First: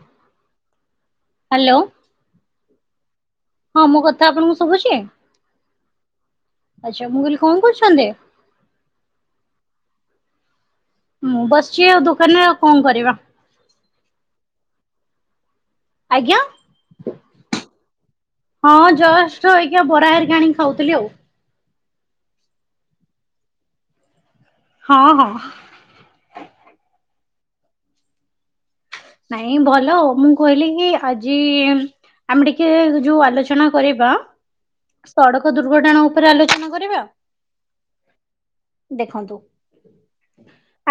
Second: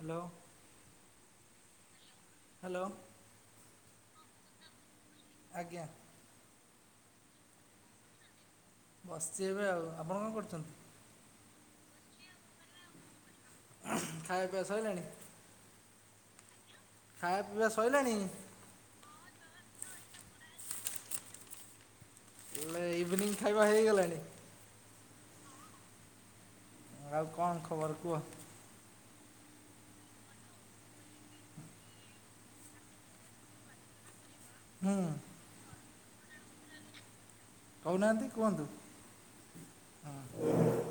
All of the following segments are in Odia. ହାଲୋ। ହାଲୋ। ହାଲୋ। ହଁ ମୋ କଥା ଆପଣଙ୍କୁ ଶୁଭୁଛି? ଆଜ୍ଞା। ଆଚ୍ଛା ମୁଁ କହିଲି କଣ କରୁଛନ୍ତି? ବସିଚି ଏବେ ଆଉ ଆପଣ କଣ କରୁଛନ୍ତି? ମୁଁ ବସିଚି ଆଉ ଦୋକାନରେ ଆଉ କଣ କରିବା। ଖାଇବା ପିଇବା ସଇଲାଣି? ଆଜ୍ଞା। ଖାଇବା ପିଇବା ସଇଲାଣି? ହଁ ଜଷ୍ଟ ଏଇଖା ବରା ହେରିକା ଆଣିକି ଖାଉଥିଲି ଆଉ। ହେଲେ ଇଭିନିଙ୍ଗ ଖାଇବା ହେଇଗଲାଣି? ହଁ ହଁ। ଆଉ କଣ ଖବର କୁହ? ନାଇଁ ଭଲ ମୁଁ କହିଲି କି ଆଜି। ଆମେ ଟିକେ ଯୋଉ ଆଲୋଚନା କରିବା। ହୁଁ ସଡକ ଦୁର୍ଘଟଣା ଉପରେ ଆଲୋଚନା କରିବା। କହୁନାହାନ୍ତି କୁହନ୍ତୁ। ଦେଖନ୍ତୁ।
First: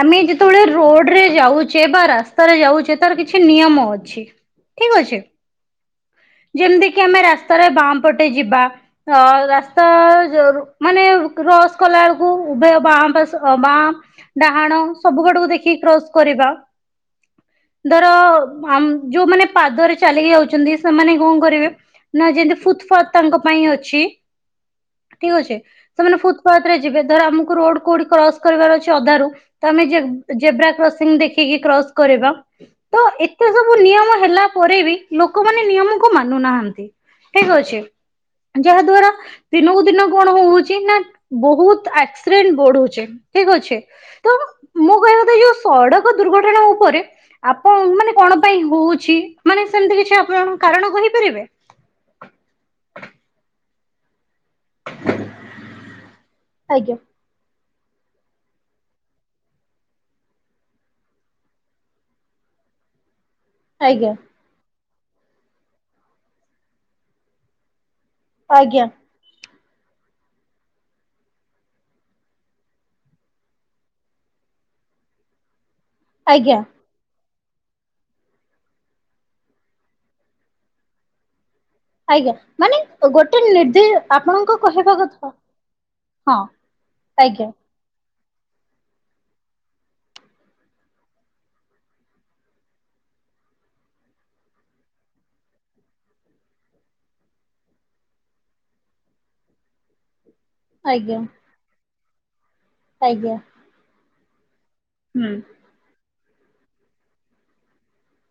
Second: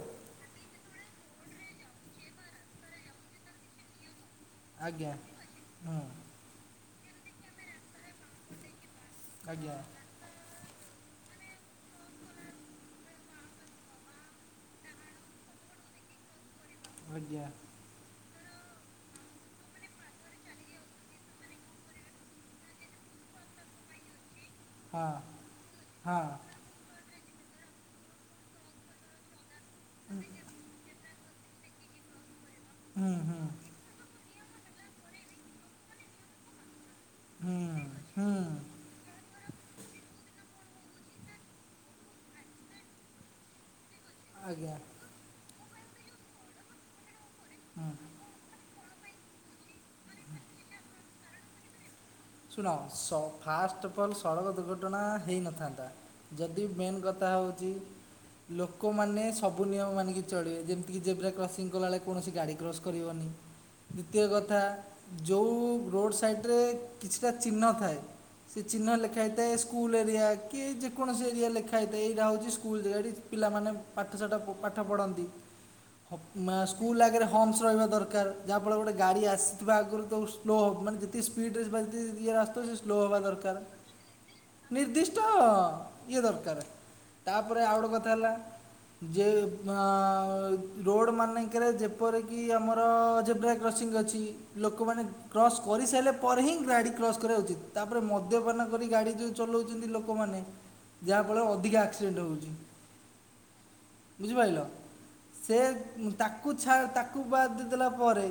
ଆମେ ଯେତେବେଳେ ରୋଡରେ ଯାଉଛେ ବା ରାସ୍ତାରେ ଯାଉଛେ ତାର କିଛି ନିୟମ ଅଛି ଠିକ ଆଜ୍ଞା ଅଛି। ହୁଁ ଯେମିତିକିି ଆମେ ରାସ୍ତାରେ ବାଁ ପଟେ ଯିବା ଅ ଆଜ୍ଞା ରାସ୍ତା ଜରୁ ମାନେ କ୍ରସ କଲାବେଳକୁ ଉଭୟ ବାଁ ପାସ୍ ଅ ବାଁ। ଡାହାଣ ସବୁ ଆଡକୁ ଦେଖିକି କ୍ରସ କରିବା। ଆଜ୍ଞା। ଧର ଆ ମ ଯୋଉମାନେ ପାଦରେ ଚାଲିକି ଯାଉଛନ୍ତି ସେମାନେ କଣ କରିବେ? ନା ଯେମିତି ଫୁତଫାତ୍ ତାଙ୍କ ପାଇଁ ଅଛି ହଁ ଠିକ ଅଛି ସେମାନେ ହଁ ଫୁତଫାତ୍। ରେ ଯିବେ ଧର ଆମକୁ ରୋଡ କୋଉଠି କ୍ରସ କରିବାର ଅଛି ଅଧାରୁ ତ ଆମେ ଜେ ଜେବ୍ରା କ୍ରସିଂ ଦେଖି ଦେଖିକି କ୍ରସ୍ କରିବା ତ ହୁଁ ଏତେ ହୁଁ ସ ସବୁ ନିୟମ ହେଲା ପରେ ବି ଲୋକମାନେ ନିୟମକୁ ମାନୁନାହାନ୍ତି। ଠିକ ହୁଁ ଅଛି ହୁଁ ଯାହା ଦ୍ଵାରା। ଦିନକୁ ଦିନ କଣ ହଉଛି ନା ବହୁତ ଆକ୍ସିଡେଣ୍ଟ ବଢୁଛି ଠିକ ଅଛି ତ ଆଜ୍ଞା। ମୋ କହିବା କଥା ଯୋଉ ସଡକ ଦୁର୍ଘଟଣା ଉପରେ ଆପ ହଁ। କଣ ପାଇଁ ହଉଛି ମାନେ ସେମିତି କିଛି ଆପଣ କାରଣ କହିପାରିବେ। ଶୁଣ ସ ଫାଷ୍ଟ ଅଫ୍ ଅଲ୍ ସଡ଼କ ଦୁର୍ଘଟଣା ହେଇନଥାନ୍ତା ଯଦି ଆଜ୍ଞା ମେନ୍ ଗ ଥା ହେଉଛି ଲୋକମାନେ ସବୁ ନିୟମ ମାନିକି ଚଳିବେ ଯେମିତି କି ଜେବ୍ରା କ୍ରସିଂ କଲାବେଳେ କୌଣସି ଗାଡ଼ି କ୍ରଶ କରିବନି। ଆଜ୍ଞା ଦ୍ଵିତୀୟ କଥା ଯୋଉଁ ରୋଡ଼ ସାଇଡ଼ରେ କିଛିଟା ଚିହ୍ନ ଥାଏ ସେ ଆଜ୍ଞା ଚିହ୍ନ ଲେଖା ହେଇଥାଏ ସ୍କୁଲ୍ ଏରିଆ କି ଯେକୌଣସି ଏରିଆ ଲେଖା ହେଇଥାଏ ଏଇଟା ହେଉଛି ସ୍କୁଲ ଜାଗାଟି ପିଲାମାନେ ପାଠଶାଠ ପାଠ ପଢ଼ନ୍ତି ମା ଆଜ୍ଞା ସ୍କୁଲ୍ ଆଗରେ ହମ୍ସ ରହିବା ଦରକାର ଯାହାଫଳରେ ଗୋଟେ ଗାଡ଼ି ଆସିଥିବା ଆଗରୁ ତ ସ୍ଲୋ ହେବ ମାନେ ଯେତିି ସ୍ପିଡ଼୍ରେ ରେ ଯିବା ଇ ଆଜ୍ଞା ରାସ୍ତା ସେ ମାନେ ସ୍ଲୋ ହବା ଗୋଟେ ଦରକାର ନିର୍ଦ୍ଦି ଆପଣଙ୍କ କହିବା ନିର୍ଦ୍ଦିଷ୍ଟ କଥା ଇଏ ହଁ ଦରକାର। ଆଜ୍ଞା ତାପରେ ଆଉ ଗୋଟେ କଥା ହେଲା ଯେ ପା ରୋଡ଼ ମାନେଙ୍କରେ ଯେପରିକି ଆମର ଜେବ୍ରା କ୍ରସିଂ ଅଛି। ଲୋକମାନେ କ୍ରସ୍ କରିସାରିଲା ପରେ ହିଁ ଗାଡି କ୍ରସ କରିବା ଉଚିତ ତାପରେ ମଦ୍ୟପାନ କରି ଗାଡି ଯୋଉ ଚଲୋଉଛନ୍ତି ଲୋକମାନେ ଆଜ୍ଞା ଯାହା ଫଳ ଅଧିକା ଆକ୍ସିଡେଣ୍ଟ ହଉଛି। ଆଜ୍ଞା। ବୁଝିପାରିଲ। ହୁଁ। ସେ ତାକୁ ଛା ତାକୁ ବାଦ୍ ଦେଇ ଦେଲା ପରେ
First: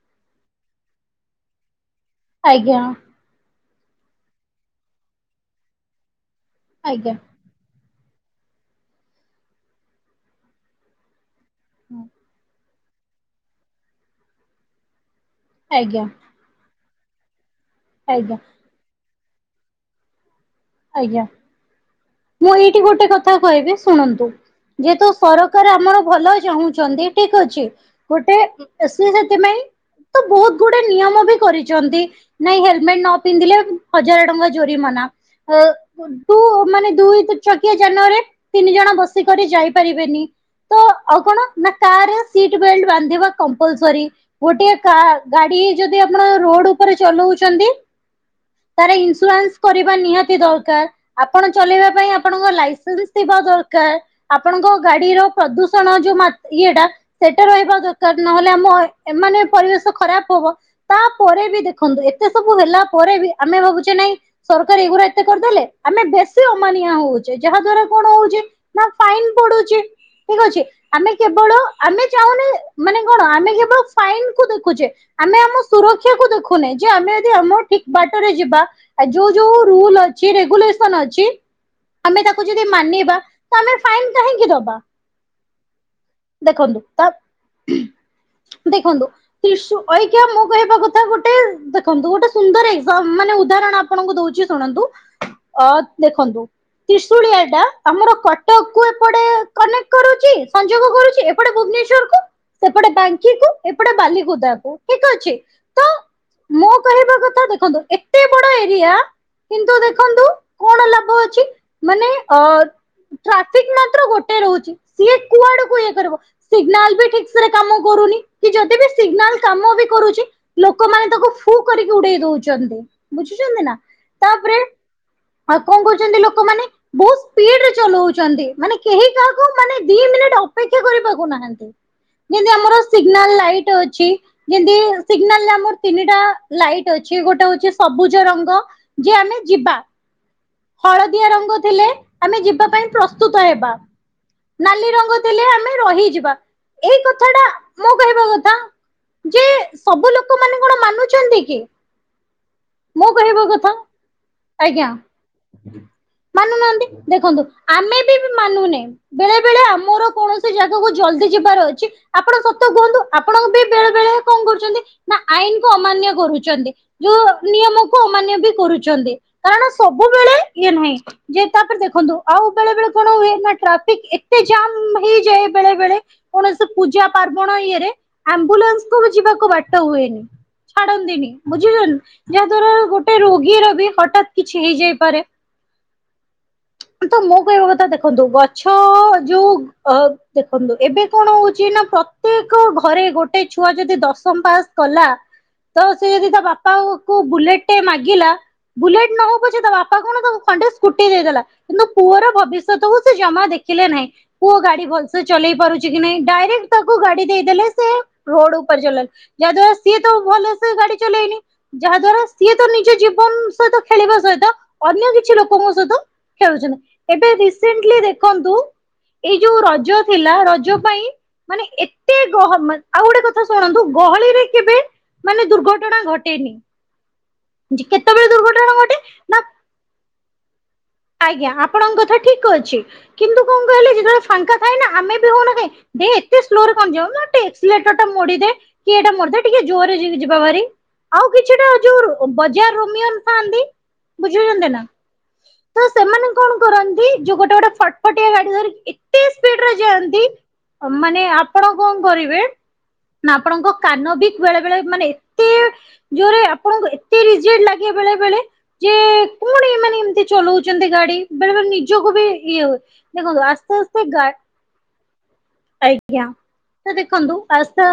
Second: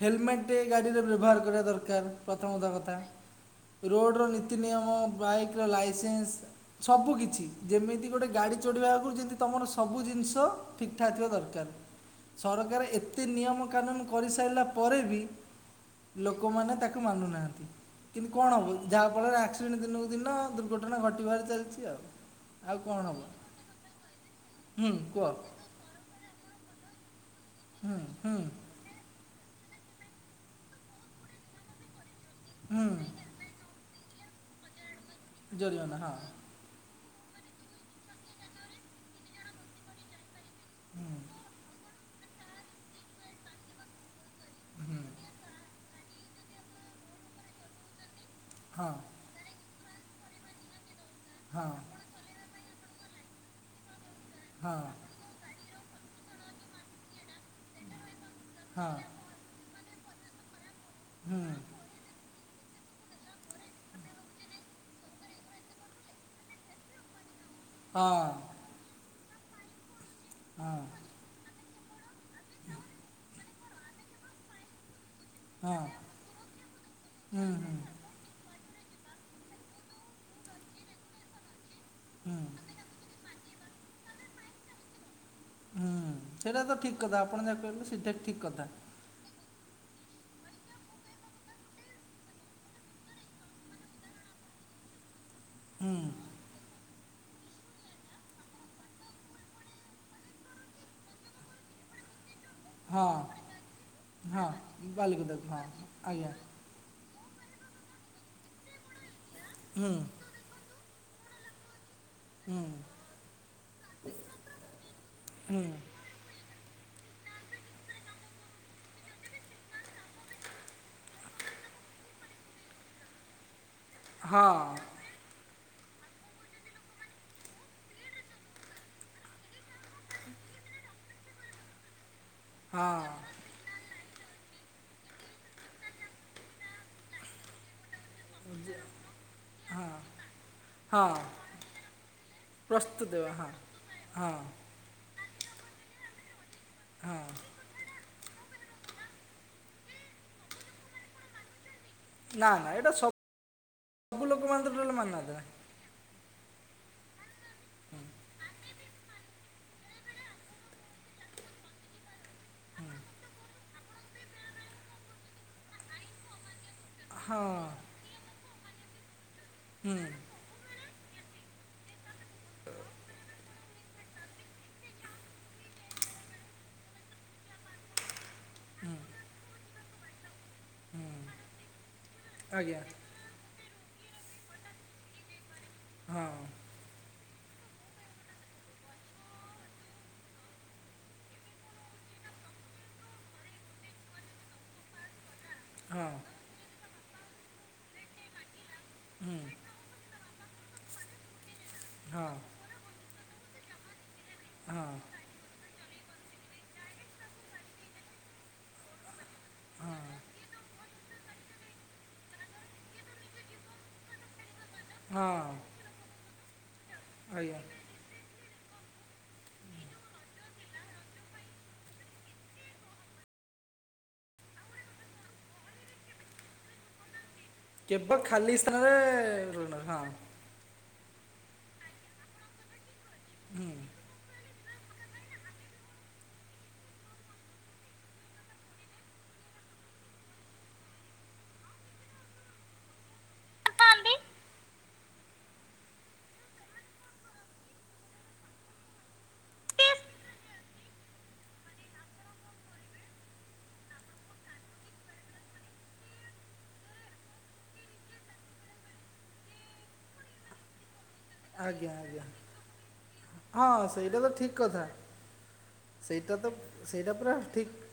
ହେଲମେଟ୍ ଟିଏ ଗାଡ଼ିରେ ବ୍ୟବହାର କରିବା ଦର କାର ପ୍ରଥମତଃ ଆଜ୍ଞା କଥା ରୋଡ ର ନୀତି ନିୟମ ବାଇକ ର ଲାଇସେନ୍ସ ଆଜ୍ଞା ସବୁକିଛି ଯେମିତି ଗୋଟେ ଗାଡ଼ି ଚଢ଼ିବା ଆଗରୁ ଯେମିତି ତୁମର ସବୁ ଜିନିଷ ଠିକ ଠାକ୍ ଥିବା ଦରକାର। ହୁଁ। ସରକାର ଏତେ ନିୟମ କାନୁନ କରିସାରିଲା ପରେ ବି ଆଜ୍ଞା। ଲୋକ ମାନେ ତାକୁ ମାନୁନାହାନ୍ତି କିନ୍ତୁ ଆଜ୍ଞା କଣ ହବ ଯାହା ଫଳରେ ଆକ୍ସିଡେଣ୍ଟ ଦିନକୁ ଦିନ ଦୂର୍ଘ୍ ଘଟଣା ଆଜ୍ଞା। ଘଟିବାର ଚାଲିଛି ଆଉ। ମୁଁ ଆଉ ଏଇଠି କ'ଣ ଗୋଟେ ହେବ କଥା କହିବି ଶୁଣନ୍ତୁ ହୁଁ ଯେହେତୁ କୁହ ସରକାର ଆମର ଭଲ ଚାହୁଁଛନ୍ତି ଠିକ ଅଛି ହୁଁ ଗୋଟେ ହୁଁ ସି ଏ ସେଥିପାଇଁ ତ ବହୁତ ଗୁଡେ ନିୟମ ବି କରିଚନ୍ତି। ନାଇଁ ହେଲମେଟ ହୁଁ ନ ପିନ୍ଧିଲେ ହଜାର ଟଙ୍କା ଜୋରି ମନା ଜରିମାନା ହଁ ତୁ ମାନେ ଦୁଇ ଛକିଆ ଯାନ ରେ ତିନି ଜଣ ବସିକରି ଯାଇ ପାରିବେନି। ତ ଆଉ କଣ ନା କାରରେ ସିଟ ବେଲଟ ବାନ୍ଧିବା କମ୍ପଲ ସରି। ଗୋଟିଏ ହୁଁ କାର ଗାଡି ଯଦି ଆପଣ ରୋଡ ଉପରେ ଚଲଉଛନ୍ତି ହଁ ତାର ଇନସୁରାନ୍ସ କରିବା ନିହାତି ଦରକାର ଆପଣ ହଁ ଚଲେଇବା ପାଇଁ ଆପଣଙ୍କ ଲାଇସେନ୍ସ ଦରକାର ଆପଣଙ୍କ ହଁ ଗାଡିର ପ୍ରଦୂଷଣ ଯୋଉ ମା ଇଏଟା ସେଇଟା ରହିବା ଦର କାର ନହେଲେ ଆମ ହଁ ଏମାନେ ପରିବେଶ ଖରାପ ହବ ହୁଁ ତାପରେ ବି ଦେଖନ୍ତୁ ଏତେ ସବୁ ହେଲା ପରେ ବି ଆମେ ଭାବୁଛେ ନାଇଁ ସରକାର ଏଗୁୁରା ଏତେ କରିଦେଲେ ଆମେ ବେଶୀ ଅମାନିଆ ହଉ ଛେ ଯାହା ଦ୍ଵାରା କଣ ହଁ ହଉଛି ନା ଫାଇନ ପଡୁଛି ଠିକ ଅଛି ହଁ ଆମେ କେବଳ ଆମେ ଚାହୁଁନେ ମାନେ କଣ ଆମେ କେବଳ ଫାଇନ କୁ ଦେଖୁଛେ। ଆମେ ଆମ ହଁ ସୁରକ୍ଷା କୁ ଦେଖୁନହି ଯେ ଆମେ ଯଦି ଆମ ହୁଁ ହୁଁ ଠିକ ବା ରେ ଜିବା ଯୋଉ ଯୋଉ ରୁଲ ଅଛି ରେଗୁଲେସନ ଅଛି ଆମେ ହୁଁ ତାକୁ ଯଦି ମାନିବା ତ ଆମେ ଫାଇନ କାହିଁକି ଦବା? ହୁଁ ସେଟା ତ ଦେଖନ୍ତୁ ଠିକ୍ ତା କଥା ଆପଣ ଯାହା କହିଲେ ସେଇଟା ଠିକ୍ କଥା। [unintelligible] ଇସୁ ଅଇକା ମୁଁ କହିବା କଥା ଗୋଟେ ଦେଖନ୍ତୁ ଗୋଟେ ସୁନ୍ଦର ଏକ ଏକ୍ଜାମ ମାନେ ଉଦାହରଣ ଆପ ଆପଣଙ୍କୁ ଦଉଚି ଶୁଣନ୍ତୁ। ଅ ହୁଁ ଦେଖନ୍ତୁ ତ୍ରିଶୁଳିଆଟା ଆମର କଟକକୁ ଏପଟେ କନେକ୍ଟ କରୁଚି। ସଂ ଯୋଗ କରୁଚି ଏପଟେ ଭୁବନେଶ୍ଵରକୁ ସେପଟେ ହଁ ବାଙ୍କିକୁ ଏପଟେ ହଁ ବାଲିକୁଦାକୁ ଠିକ ଅଛି ବାଲିକୁଦାକୁ ହଁ ତ ଆଜ୍ଞା ମୁଁ କହିବା କଥା ଦେଖନ୍ତୁ ଏତେ ବଡ ଏରିଆ କିନ୍ତୁ ହୁଁ ଦେଖନ୍ତୁ କଣ ଲାଭ ଅଛି, ମାନେ ଅ ହୁଁ ଟ୍ରାଫିକ୍ ମାତ୍ର ଗୋଟେ ରହୁଚି। ସିଏ ହୁଁ। ହେଇପାରିବ ସିଗନାଲ ବି ଠିକ୍ ସେରେ କାମ କରୁନି କି ଯଦି ବି ସିଗନାଲ୍ କାମ ବି କରୁଚି ଲୋକମାନେ ତାକୁ ଫୁ କରିକି ଉଡେଇ ଦଉଚନ୍ତି। ବୁଝୁଚନ୍ତି ନା? ତାପରେ ହଁ। ଆଉ କଣ କହୁଚନ୍ତି ଲୋକମାନେ ବହୁତ ସ୍ପିଡରେ ଚଲଉଚନ୍ତି ମାନେ କେହି କାହାକୁ ମାନେ ଦି ମିନିଟ ଅପେକ୍ଷା କରିବାକୁ ନାହାନ୍ତି। ଯେମିତି ଆମର ହଁ ସିଗ୍ନାଲ ଲାଇଟ୍ ଅଛି। ଯେମିତି ସିଗ୍ନାଲ ଆମର ତିନିଟା ଲାଇଟ ଅଛି ଗୋଟେ ହଉଚି ସବୁଜ ରଙ୍ଗ ଯେ ଆମେ ଯିବା। ହଁ ହଳଦିଆ ରଙ୍ଗ ଥିଲେ ଆମେ ଯିବା ପାଇଁ ଦେବା ପ୍ରସ୍ତୁତ ହଁ ହେବା। ହଁ ନାଲି ରଙ୍ଗ ଦେଲେ ଆମେ ରହିଯିବା। ଏଇ ହଁ କଥା ଟା ମୁଁ କହିବା କଥା ଯେ ସବୁ ଲୋକ ମାନେ କଣ ମାନୁଛନ୍ତି କି? ନା ନା ଏଇଟା ସ ମୁଁ କହିବା ସବୁ ଲୋକ ମାନେ ଟୋଟାଲ ମାନୁନାହାନ୍ତି ଏଟା। ମାନୁ ନାହାନ୍ତି, ଦେଖନ୍ତୁ ଆମେ ବି ବି ମାନୁନେ। ବେଳେ ବେଳେ ଆମର କୌଣସି ଜାଗାକୁ ଜଲଦି ଯିବାର ଅଛି ଆପଣ ସତ କୁହନ୍ତୁ ଆପଣଙ୍କ ବି ବେଳେ ବେଳେ କଣ କରୁଛନ୍ତି, ନା ଆଇନ୍ କୁୁ ଅମାନ୍ୟ କରୁଚନ୍ତି। ହଁ ଯୋଉ ନିୟମକୁ ଅମାନ୍ୟ ବି କରୁଛନ୍ତି। କାରଣ ହୁଁ। ସବୁବେଳେ ଇଏ ନୁହେଁ। ଯେ ତାପରେ ଦେଖନ୍ତୁ ଆଉ ବେଳେ ବେଳେ କଣ ହୁଏ ନା ଟ୍ରାଫିକ୍ ଏତେ ଜାମ୍ ହେଇଯାଏ ବେଳେ ବେଳେ କୌଣସି ପୂଜା ପାର୍ବଣ ଇଏରେ, ଆମ୍ବୁଲାନ୍ସ କୁ ବି ଯିବାକୁ ବାଟ ହୁଏନି। ଛାଡ଼ନ୍ତିିନି ବୁଝିଲନ୍, ଯାହା ଆଜ୍ଞା ଦ୍ବାରା ଗୋଟେ ରୋଗୀର ବି ହଠାତ୍ କି କିଛି ହେଇଯାଇପାରେ। ହଁ। ହଁ ତ ମୁଁ କହିବା କଥା ଦେଖନ୍ତୁ ଗଛ ଯୋଉ ଅ, ଦେଖନ୍ତୁ ଏବେ କଣ ହଉଛି ନା ପ୍ର ତେକ ଘରେ ଗୋଟେ ଛୁଆ ଯଦି ଦଶମ ପାସ୍ କଲା ତ ହଁ ସିଏ ଯଦି ତା ବାପା କୁ ବୁଲେଟେ ମାଗିଲା, ବୁଲେଟ ନ ହଉ ତା ବାପା କଣ ତାକୁ ଖଣ୍ଡେ ସ୍କୁଟି ଦେଇଦେଲା। କିନ୍ତୁ ହଁ ପୁଅର ଭବିଷ୍ୟତ କୁ ସେ ଜମା ଦେଖିଲେ ନାହିଁ। ପୁଅ ଗାଡି ହଁ ଭଲସେ ଚଲେଇ ପାରୁଚି କି ନାଇଁ, ଡାଇରେକ୍ଟ ତାକୁ ଗାଡି ଦେଇଦେଲେ ସେ ରୋଡ୍ ଉପରେ ଚଲ [inaudible] ଯାହାଦ୍ଵାରା ସିଏ ତ ଭଲସେ ଗାଡି ଚଲେଇନି, ଯାହା ଦ୍ଵାରା ସିଏ ତ ନିଜ ଜୀବନ ସହିତ ଖେଳିବା ସହିତ ଅନ୍ୟ କିଛି ହଁ ଲୋକଙ୍କ ସହିତ ଖେଳୁଛନ୍ତି, ଏବେ ଆଜ୍ଞା ରିସେଣ୍ଟଲି ଦେଖନ୍ତୁ ଏଇ ଯୋଉ ରଜ ଥିଲା ରଜ ପାଇଁ ମାନେ ଏତେ ଗହ ଆଉ ଗୋଟେ କଥା ଶୁଣନ୍ତୁ ଗହଳିରେ କେବେ ମାନେ ଦୁର୍ଘଟଣା ଘଟେନି। କେବେ କେତେବେଳେ ଖାଲି ଦୁର୍ଘଟଣା ସ୍ଥାନରେ ଘଟେ ନା ରୁହେନା ହଁ। ଆଜ୍ଞା ଆପଣଙ୍କ କଥା ଠିକ ଅଛି, କିନ୍ତୁ କଣ କହିଲେ ଯେତେବେଳେ ଫାଙ୍କା ଥାଏ ନା ଆମେ ବି ହଉନା କାଇଁ ଦେ ଏତେ ସ୍ଲୋରେ କଣ ଯାଉ ମୋଟେ ଏକ୍ସିଲେଟର୍ ଟେ ମୋଡି ଦେ କିଏ ଏଟା ମରି ଦେ ଟିକେ ଜୋରରେ ଯି ଯିବା ଭାରି। ଆଉ କିଛିଟା ଯୋଉ ବଜାର ରୋମିଅନ ଥାନ୍ତି ଥାନ୍ତି। ବୁଝୁଛନ୍ତି ନା ତ ସେମାନେ କଣ କରନ୍ତି ଯୋଉ ଗୋଟେ ଗୋଟେ ଫଟପଟିଆ ଗାଡି ଧରି ଏତେ ସ୍ପିଡରେ ଯାଆନ୍ତି ମାନେ ଆପଣ କଣ କରିବେ ନା ଆପଣଙ୍କ କାନ ବି ବେଳେ ବେଳେ ମାନେ ଏତେ ଯୋରେ ଆପଣଙ୍କୁ ଏତେ ରିଯିଡ୍ ଲାଗେ ବେଳେ ବେଳେ ଯେ କଣ ଏମାନେ ଏମତି ଚଲୁ ଚନ୍ତି ଗାଡି। ବେଳେ ବେଳେ ଆଜ୍ଞା ନିଜକୁ ଆଜ୍ଞା ବି ଇଏ ହୁଏ। ଦେଖନ୍ତୁ ଆସ୍ତେ ଆସ୍ତେ ଗା ଠିକ କଥା ଆଜ୍ଞା। ସେଇଟା ତ ସେଇଟା ପୁରା ଦେଖନ୍ତୁ ଠିକ୍। ଆସ୍ତେ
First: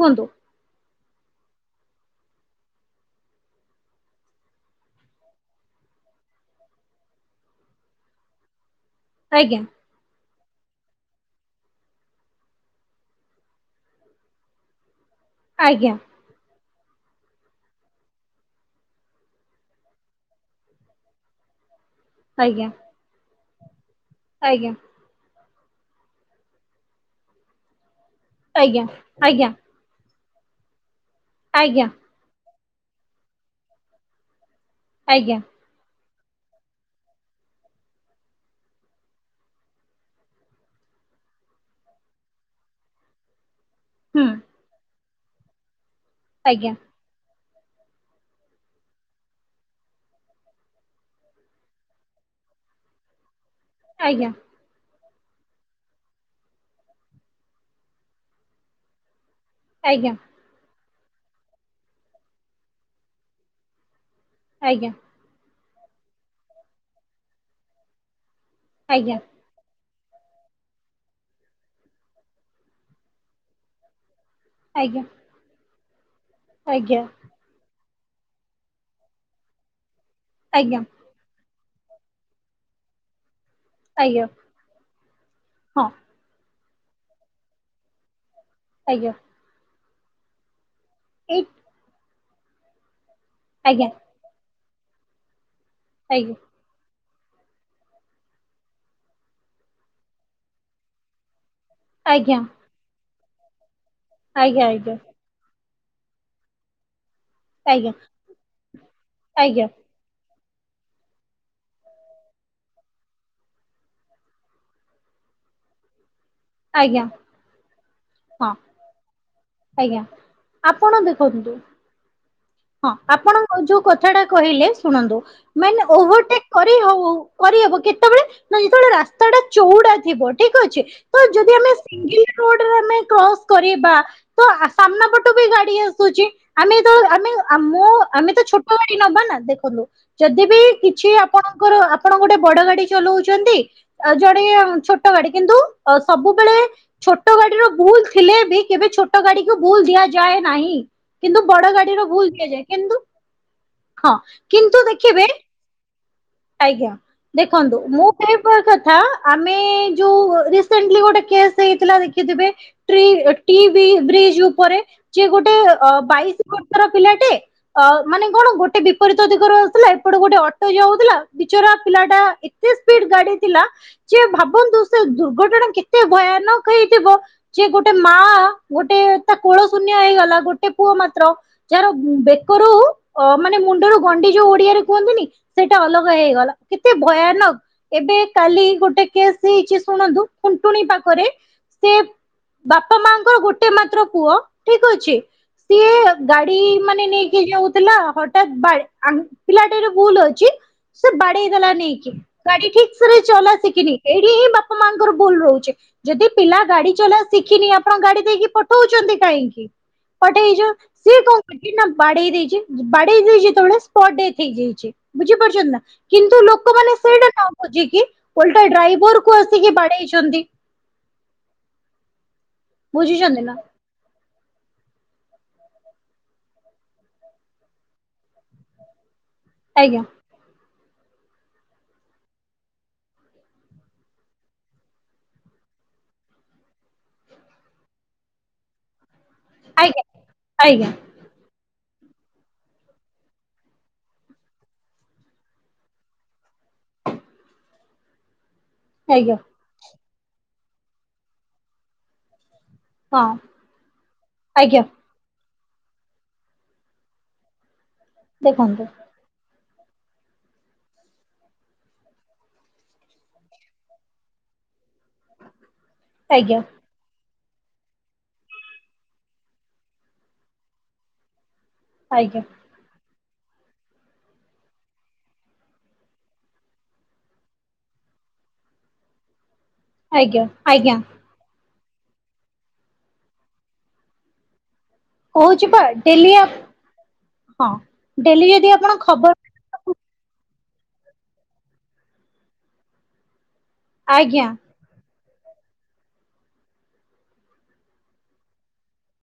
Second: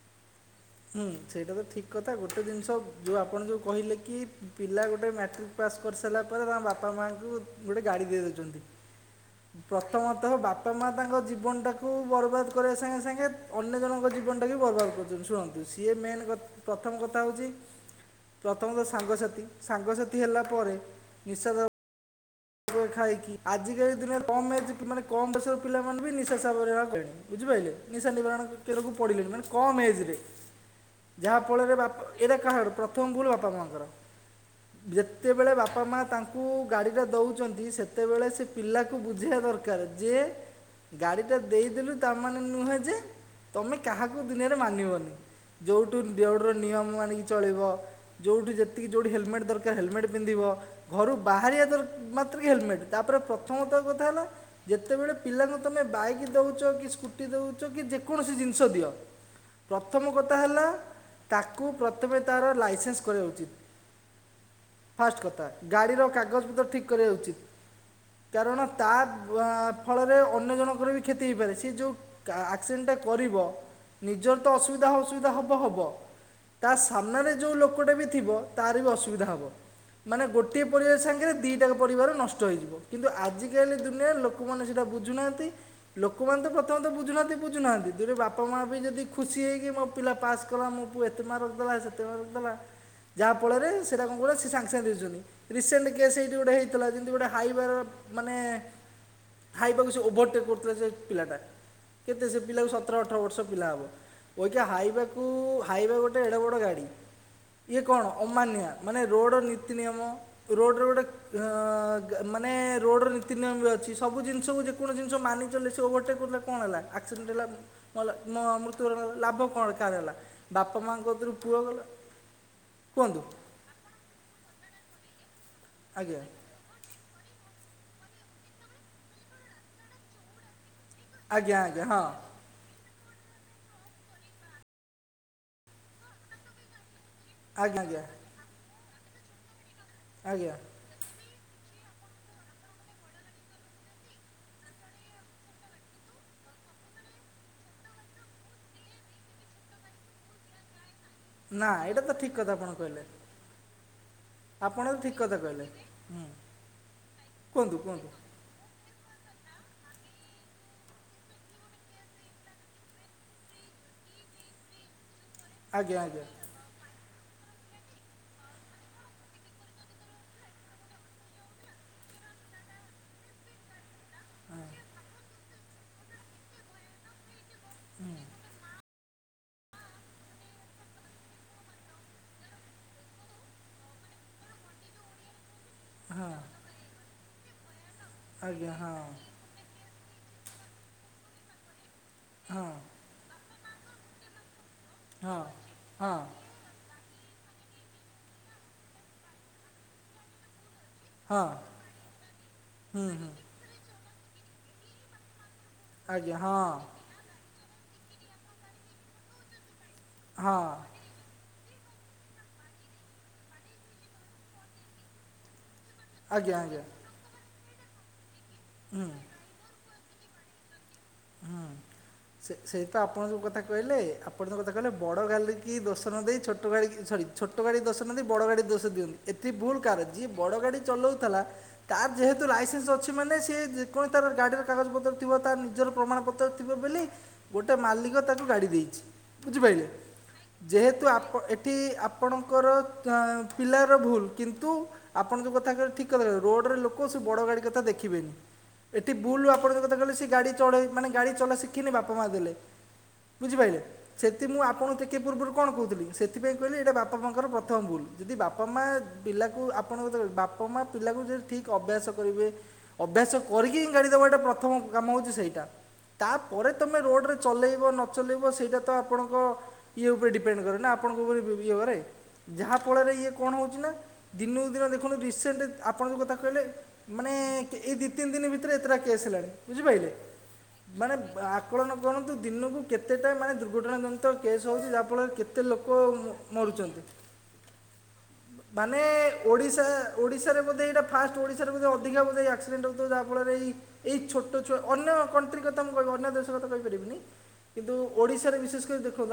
କୁହନ୍ତୁ? ହୁଁ ସେଇଟା ତ ଠିକ୍ କଥା। ଗୋଟେ ଜିନିଷ ଯୋଉ ଆପଣ ଯୋଉ କହିଲେ କି ପିଲା ଗୋଟେ ମ୍ୟାଟ୍ରିକ୍ ପାସ୍ କରି ସାରିଲା ପରେ ତାଙ୍କ ବାପା ମାଆ ଙ୍କୁ ଗୋଟେ ଗାଡ଼ି ଦେଇ ଦଉଚନ୍ତି। ଆଜ୍ଞା ପ୍ର ପ୍ରଥମତଃ ବାପା ମାଆ ତାଙ୍କ ଜୀବନଟାକୁ ବର୍ବାଦ କରିବା ସାଙ୍ଗେ ସାଙ୍ଗେ ଅନ୍ୟ ଜଣଙ୍କ ଜୀବନଟା ବି ବର୍ବାଦ କହୁଚନ୍ତି ଶୁଣନ୍ତୁ ଆଜ୍ଞା ସିଏ ମେନ୍ କଥ ପ୍ରଥମ କଥା ହଉଚି ପ୍ରଥମତଃ ସାଙ୍ଗସାଥି ସାଙ୍ଗସାଥି ହେଲା ପରେ ନିଶାଦ ଆଜ୍ଞା। ଖାଇକି ଆଜିକା ଏ ଦିନରେ କମ ଆଜ୍ଞା। ଏଜେ ପି ମାନେ କମ ବୟସର ପିଲାମାନେ ବି ନିଶା ସାବରନ କଲେଣି ବୁଝିପାଇଲେ। ନିଶା ନିବାରଣ ଆ ଆଜ୍ଞା କେରକୁ ପଡିଲେଣି ମାନେ ଆଜ୍ଞା କମ ଏଜରେ ଯାହା ଫଳରେ ଆଜ୍ଞା ବାପା ଏଇଟା କାହାର ପ୍ରଥମ ଭୁଲ ବାପା ମାଆଙ୍କର ଆଜ୍ଞା ଯେତେବେଳେ ବାପା ମାଆ ତାଙ୍କ କୁ ଗାଡି ଟା ଦଉଚନ୍ତି ସେତେବେଳେ ସେ ପିଲାକୁ ବୁଝେଇବା ଦରକାର। ଯେ ଗାଡ଼ି ଟା ଦେଇ ଦଲୁ ତା ମାନେ ନୁହେଁ ଯେ ତମେ କାହାକୁ ହୁଁ ଦୁନିଆରେ ମାନିବନି। ଯୋଉଠୁ ଦେ ରୋଡର ଆଜ୍ଞା ନିୟମ ମାନେ କି ଚଳିବ। ଯୋଉଠି ଯେତିକି ଯୋଉଠି ହେଲମେଟ୍ ଦରକାର ହେଲମେଟ୍ ପିନ୍ଧିବ। ଘରୁ ବାହାରିବା ଦରକା ମାତ୍ରକେ ହେଲମେଟ୍ ତା ପରେ ପ୍ରଥମତଃ କଥା ହେଲା। ଆଜ୍ଞା ଯେତେବେଳେ ପିଲାଙ୍କୁ ତୁମେ ବାଇକ୍ ଦଉଚ କି ସ୍କୁଟି ଦଉଚ କି ଯେକୌଣସି ଜିନିଷ ଦିଅ। ପ୍ରଥମ ଆଜ୍ଞା କଥା ହେଲା ତାକୁ ପ୍ରଥମେ ତାର ଲାଇସେନ୍ସ କରିବା ଉଚିତ୍। ଆଜ୍ଞା। ଫାଷ୍ଟ କଥା ଗାଡ଼ିର କାଗଜ ପତ୍ର ଠିକ୍ କରିବାର ଉଚିତ୍। କାରଣ ତା ଆଜ୍ଞା ଆଁ ଫଳରେ ଅନ୍ୟ ଜଣଙ୍କର ବି କ୍ଷତି ହେଇପାରେ। ସିଏ ଯୋଉ କା ଆକ୍ସିଡେଣ୍ଟଟା କରିବ। ନିଜର ତ ଅସୁବିଧା ଆଜ୍ଞା ଅସୁବିଧା ହବ ହବ। ତା ସାମ୍ନାରେ ଯୋଉ ଲୋକଟା ବି ଥିବ ତାର ବି ଅସୁବିଧା ହବ। ମାନେ ଗୋଟିଏ ଆଜ୍ଞା ଆଜ୍ଞା ପରିବାର ସାଙ୍ଗରେ ଦିଟା ପରିବାର ନଷ୍ଟ ହେଇଯିବ। କିନ୍ତୁ ଆଜିକାଲି ଦୁନିଆରେ ଆଜ୍ଞା ଲୋକମାନେ ସେଟା ବୁଝ୍ ବୁଝୁନାହାଁନ୍ତି ହଁ ଲୋକମାନେ ତ ପ୍ରଥମେତଃ ବୁଝୁନାହାଁନ୍ତି ବୁଝୁ ନାହାଁନ୍ତି ଦୁଇ ରେ ବାପ୍ ବାପା ମାଆ ବି ଯଦି ଆଜ୍ଞା ଖୁସି ହେଇକି ମୋ ପିଲା ପାସ୍ କଲା। ମୋ ପୁଅ ଏତେ ଏଇ ମାର୍କ ରଖିଦେଲା ସେତେ ମାର୍କ ରଖିଦେଲା। ଯାହା ଫଳରେ ଆଜ୍ଞା ସେଇଟା କଣ କହିଲେ ସେ ସାଙ୍ଗେ ସାଙ୍ଗେ ଦେଇ ଦଉଚନ୍ତି। ରିସେଣ୍ଟ କେସ୍ ଆଜ୍ଞା ସେଇଠି ଗୋଟେ ହେଇ ଥିଲା। ଯେମତି ଗୋଟେ ହାଇୱା ର ମାନେ ହାଇୱାକୁ ସେ ଓଭରଟେକ୍ କରୁଥିଲା ସେ ପିଲାଟା। କେତେ ଆଜ୍ଞା ସେ ପିଲାକୁ ସତର ଅଠର ବର୍ଷ ପିଲା ହବ। ଆଜ୍ଞା ଓଇଖା ଆଜ୍ଞା ହାଇୱା କୁ ହାଇୱା ଗୋଟେ ଏଡ଼େ ବଡ଼ ଗାଡ଼ି। ଇଏ ଆଜ୍ଞା କଣ ଅମାନିଆ ମାନେ ରୋଡ ଆଜ୍ଞା ନୀତି ନିୟମ ରୋଡ ର ଗୋଟେ କ୍ୟଅଁ ଗ ମାନେ ରୋଡ଼ର ନୀତିନିୟମ ବି ଅଛି। ସବୁ ଜିନିଷକୁ ଯେକୌଣସି ଜିନିଷ ମାନି ଚଳିଲେ ସେ ଓଭରଟେକ୍ କରିଲା କଣ ହେଲା ଆଜ୍ଞା ଆକ୍ସିଡେଣ୍ଟ ହେଲା ମଲା ହଁ ମ-ମୃତ୍ୟ ବରଣ କଲା ଲାଭ କଣ କାର ଆଜ୍ଞା ହେଲା ବାପା ଆପଣ ମାଆଙ୍କ କତୁରୁ ଦେଖନ୍ତୁ ପୁଅ ଗଲା। ହଁ କୁହନ୍ତୁ ଆପଣ ଯୋଉ କଥାଟା କହିଲେ ଶୁଣନ୍ତୁ ମାନେ ଆଜ୍ଞା ଓଭରଟେକ୍ କରିହଉଉ କରିହବ କେତେବେଳେ ନା ଯେତେବେଳେ ରାସ୍ତା ଟା ଚଉଡା ଥିବ ଠିକ ଅଛି। ତ ଯଦି ଆଜ୍ଞା ଆମେ ଆଜ୍ଞା ହଁ ସିଙ୍ଗଲ୍ ରେ କ୍ରସ୍ କରିବା ତ ଆ ସାମ୍ନା ପଟୁ ବି ଗାଡି ଆସୁଚି ଆମେ ତ ଆମେ ଆଜ୍ଞା ମୁଁ ଆଜ୍ଞା ଆମେ ତ ଛୋଟ ଗାଡି ନବା ନା ଦେଖନ୍ତୁ ଯଦି ଆଜ୍ଞା ବି କିଛି ଆପ୍ ଆପଣଙ୍କର ଆପଣ ଗୋଟେ ବଡ ଗାଡି ଚଲଉଚନ୍ତି। ଅ ଜଣେ ଛୋଟ ଗାଡି କିନ୍ତୁ ଅ ସବୁବେଳେ ଛୋଟ ଗାଡିର ଭୁଲ ଥିଲେ ବି କେବେ ଛୋଟ ଗାଡିକୁ ଭୁଲ ଦିଆଯାଏ ନାହିଁ। କିନ୍ତୁ ନା ବଡ ଏଇଟା ଗାଡିର ତ ଭୁଲ ଠିକ୍ କଥା ଦିଆଯାଏ। ଆପଣ କେମତି କହିଲେ ହଁ କିନ୍ତୁ ଆପଣ ତ ଦେଖିବେ [unintelligible] ହୁଁ। ଆଜ୍ଞା, କୁହନ୍ତୁ ଦେଖନ୍ତୁ ମୁଁ କୁହନ୍ତୁ [unintelligible] [inaudible] କଥା ଆମେ ଯୋଉ ରିସେଣ୍ଟଲି ଗୋଟେ କେସ୍ ହେଇଥିଲା ଦେଖିଥିବେ ଟ୍ରି ଅ, ଟି ବି-ବ୍ରିଜ ଉପରେ ଯିଏ ଗୋଟେ ଅ, ଆଜ୍ଞା ଆଜ୍ଞା ବାଇଶି ବର୍ଷର ପିଲାଟେ ଅ, ମାନେ କଣ ଗୋଟେ ବିପରୀତ ଦିଗରେ ଆସୁଥିଲା, ଏପଟେ ଗୋଟେ ଅଟୋ ଯାଉଥିଲା ବିଚରା ପିଲା ଟା ଏତେ ସ୍ପିଡ ଗାଡି ଥିଲା, ଯେ ଭାବନ୍ତୁ ସେ ଦୁର୍ଘଟଣା କେ ତେ ଭୟାନକ ହେଇଥିବ, ଯେ ଗୋଟେ ମା ଗୋଟେ ତା କୋଳ ଶୂନ୍ୟ ହେଇଗଲା ଗୋଟେ ପୁଅ ମାତ୍ର। ଯାହାର ବେକରୁ ଅ, ମାନେ ମୁଣ୍ଡରୁ ଗଣ୍ଡି ଯୋଉ ଓଡିଆରେ କୁହନ୍ତିନି ସେଇଟା ଅଲ ଗା ହେଇଗଲା କେତେ ଭୟାନକ। ଏବେ କାଲି ଆଜ୍ଞା ହଁ ଗୋଟେ କେସ୍ ହେଇଚି ଶୁଣନ୍ତୁ ଖୁଣ୍ଟୁଣି ପାଖରେ, ସେ ହଁ ବାପା ମାଙ୍କର ଗୋଟେ ମାତ୍ର ପୁଅ ଠିକ ଅଛି। ହଁ ସିଏ ହଁ ଗା ଡି ମାନେ ନେଇକି ଯାଉଥିଲା। ହଠାତ୍ ବା-ଆଗ ପିଲାଟିର ଭୁଲ ଅଛି। ସେ ହଁ ବାଡେଇଦେଲା ନେଇକି। ଗାଡି ଠିକ ହୁଁ ସେରେ ହୁଁ ଚଲା ସିକିନି। ଏଇଠି ହିଁ ବାପା ମାଙ୍କର ଭୁଲ ରହୁଛି। ଯଦି ଆଜ୍ଞା ପିଲା ହଁ ଗାଡି ଚଲା ଶିଖିନି ଆପଣ ଗାଡି ଦେଇକି ପଠଉଛନ୍ତି କାହିଁକି? ହଁ ପଠେଇଚ ସିଏ କଣ କରିଚି ନା ବାଡେଇ ଦେଇଚି, ବାଡେଇ ଦେଇଚି ଯେତେବେଳେ ସ୍ଟଟ୍ ଡେଥ୍ ହେଇଯାଇଛି। ବୁଝିପାରୁଛନ୍ତି ନା। କିନ୍ତୁ ଆଜ୍ଞା ଆଜ୍ଞା ଲୋକମାନେ ସେଇଟା ନ ବୁଝିକି ଓଲଟା ହୁଁ ଡ୍ରାଇଭର୍ କୁ ଆସିକି ବାଡେଇଛନ୍ତି। ହୁଁ, ସେ ସେଇ ତ ଆପଣ ଯୋଉ ବୁଝିଛନ୍ତି ନା କଥା କହିଲେ। ଆ ଆପଣ ଯୋଉ କଥା କହିଲେ ବଡ଼ ଗାଲିକି ଦୋଷ ନ ଦେଇ ଛୋଟ ଗାଡ଼ିକି, ସରି ଛୋଟ ଗାଡ଼ି ଦୋଷ ନ ଦେଇ ବଡ଼ ଗାଡ଼ି ଦୋଷ ଦିଅନ୍ତି। ଏଠି ଭୁଲ୍ କାର, ଆଜ୍ଞା ଯିଏ ବଡ଼ ଗାଡ଼ି ଚଲଉଥଲା ତାର ଯେହେତୁ ଲାଇସେନ୍ସ ଅଛି ମାନେ ସିଏ ଯେକଣ ତାର ଗାଡିର କାଗଜ ପତ୍ର ଥିବ ତା ନିଜର ପ୍ରମାଣପତ୍ର ଥିବ ବୋଲି ଗୋଟେ ମାଲିକ ତାକୁ ଗାଡ଼ି ଦେଇଛି। ବୁଝିପାଇଲେ। ଆଜ୍ଞା ଆଜ୍ଞା ଯେହେତୁ ଆପ ଏ ଠି ଆପଣଙ୍କର ଚ- ପିଲାର ଭୁଲ, କିନ୍ତୁ ଆପଣ ଯୋଉ କଥା କହିଲେ ଠିକ୍ କଥା କହିଲେ। ରୋ ଡରେ ଲୋକ ସେ ବଡ ଗାଡି କଥା ଦେଖିବେନି। ଏଠି ଆଜ୍ଞା ବୁଲ ଆପଣଙ୍କ ଯୋଉ କଥା କହିଲେ ସେ ଗାଡି ଚଢେଇ ମାନେ ଗାଡି ଚଲା ଶିଖିନି ବାପା ମା ଦେଲେ। ହଁ ବୁଝିପାଇଲେ ସେଥି ମୁଁ ଆଜ୍ଞା ଆପଣ କେ କେ ପୂର୍ବରୁ କଣ କହୁଥିଲି? ସେଥିପାଇଁ କହିଲି ଏଇଟା ବାପା ମାଙ୍କର ପ୍ରଥମ ଭୁଲ। ଯଦି ବାପା ମା ଦେଖନ୍ତୁ ପିଲାକୁ ଆପଣଙ୍କ ତେବେ ବାପା ମା ପିଲାକୁ ଯଦି ଠିକ ଅଭ୍ୟାସ କରିବେ। ଅଭ୍ୟାସ କରିକି ହିଁ ଗାଡି ଦବାଟା ପ୍ରଥମ କାମ ହଉଚି ସେଇଟା। ଆଜ୍ଞା ତାପରେ ତୋମେ ରୋଡ଼୍ ରେ ଚଲେଇବ ନଚଲେଇବ ସେଇଟା ତ ଆପଣଙ୍କ ଇଏ ଉପରେ ଡିପେଣ୍ଡ କରେ ନା ଆପଣଙ୍କ ଉପରେ ଇଏ କରେ। ଆଜ୍ଞା। ଯାହାଫଳରେ ଇଏ କଣ ହଉଚି ନା, ଦିନକୁ ଦିନ ଦେଖନ୍ତୁ ରିସେଣ୍ଟ ଆପଣ ଯୋଉ କଥା କହିଲେ ମାନେ କେ ଏଇ ଦି ତିନି ଦିନ ଭିତରେ ଏତଟା କେସ୍ ହେଲାଣି ବୁଝିପାଇ ଜ୍ଞା ମାନେ ଆକଳନ କରନ୍ତୁ ଦିନକୁ କେତେଟା ମାନେ ଦୁର୍ଘଟଣା ଜନିତ କେସ୍ ହଉଚି। ଯା ଫଳରେ କେତେ କହୁଛି ପା ଲୋକ ଡେଲି ହଁ ମ-ମରୁଚନ୍ତି। ଡେଲି ଯଦି ଆପଣ ମାନେ ଖବର ଓଡିଶା ଓଡିଶାରେ ମଧ୍ୟ ଏଇଟା ଫାଷ୍ଟ ଓଡିଶାରେ ବୋଧେ ଅଧିକା ଏଇ ଆକ୍ସିଡେଣ୍ଟ ହଉଥୁବ ଯାହା ଫଳରେ ଏଇ ଏଇ ଆଜ୍ଞା ଛୋଟ ଛୁଆ ଅନ୍ୟ କଣ୍ଟ୍ରି କଥା ମୁଁ କହିବି, ଅନ୍ୟ ଦେଶ କଥା କହିପାରିବିନି। କିନ୍ତୁ ଓଡିଶାରେ ବିଶେଷ କରି ଦେଖନ୍ତୁ ଆ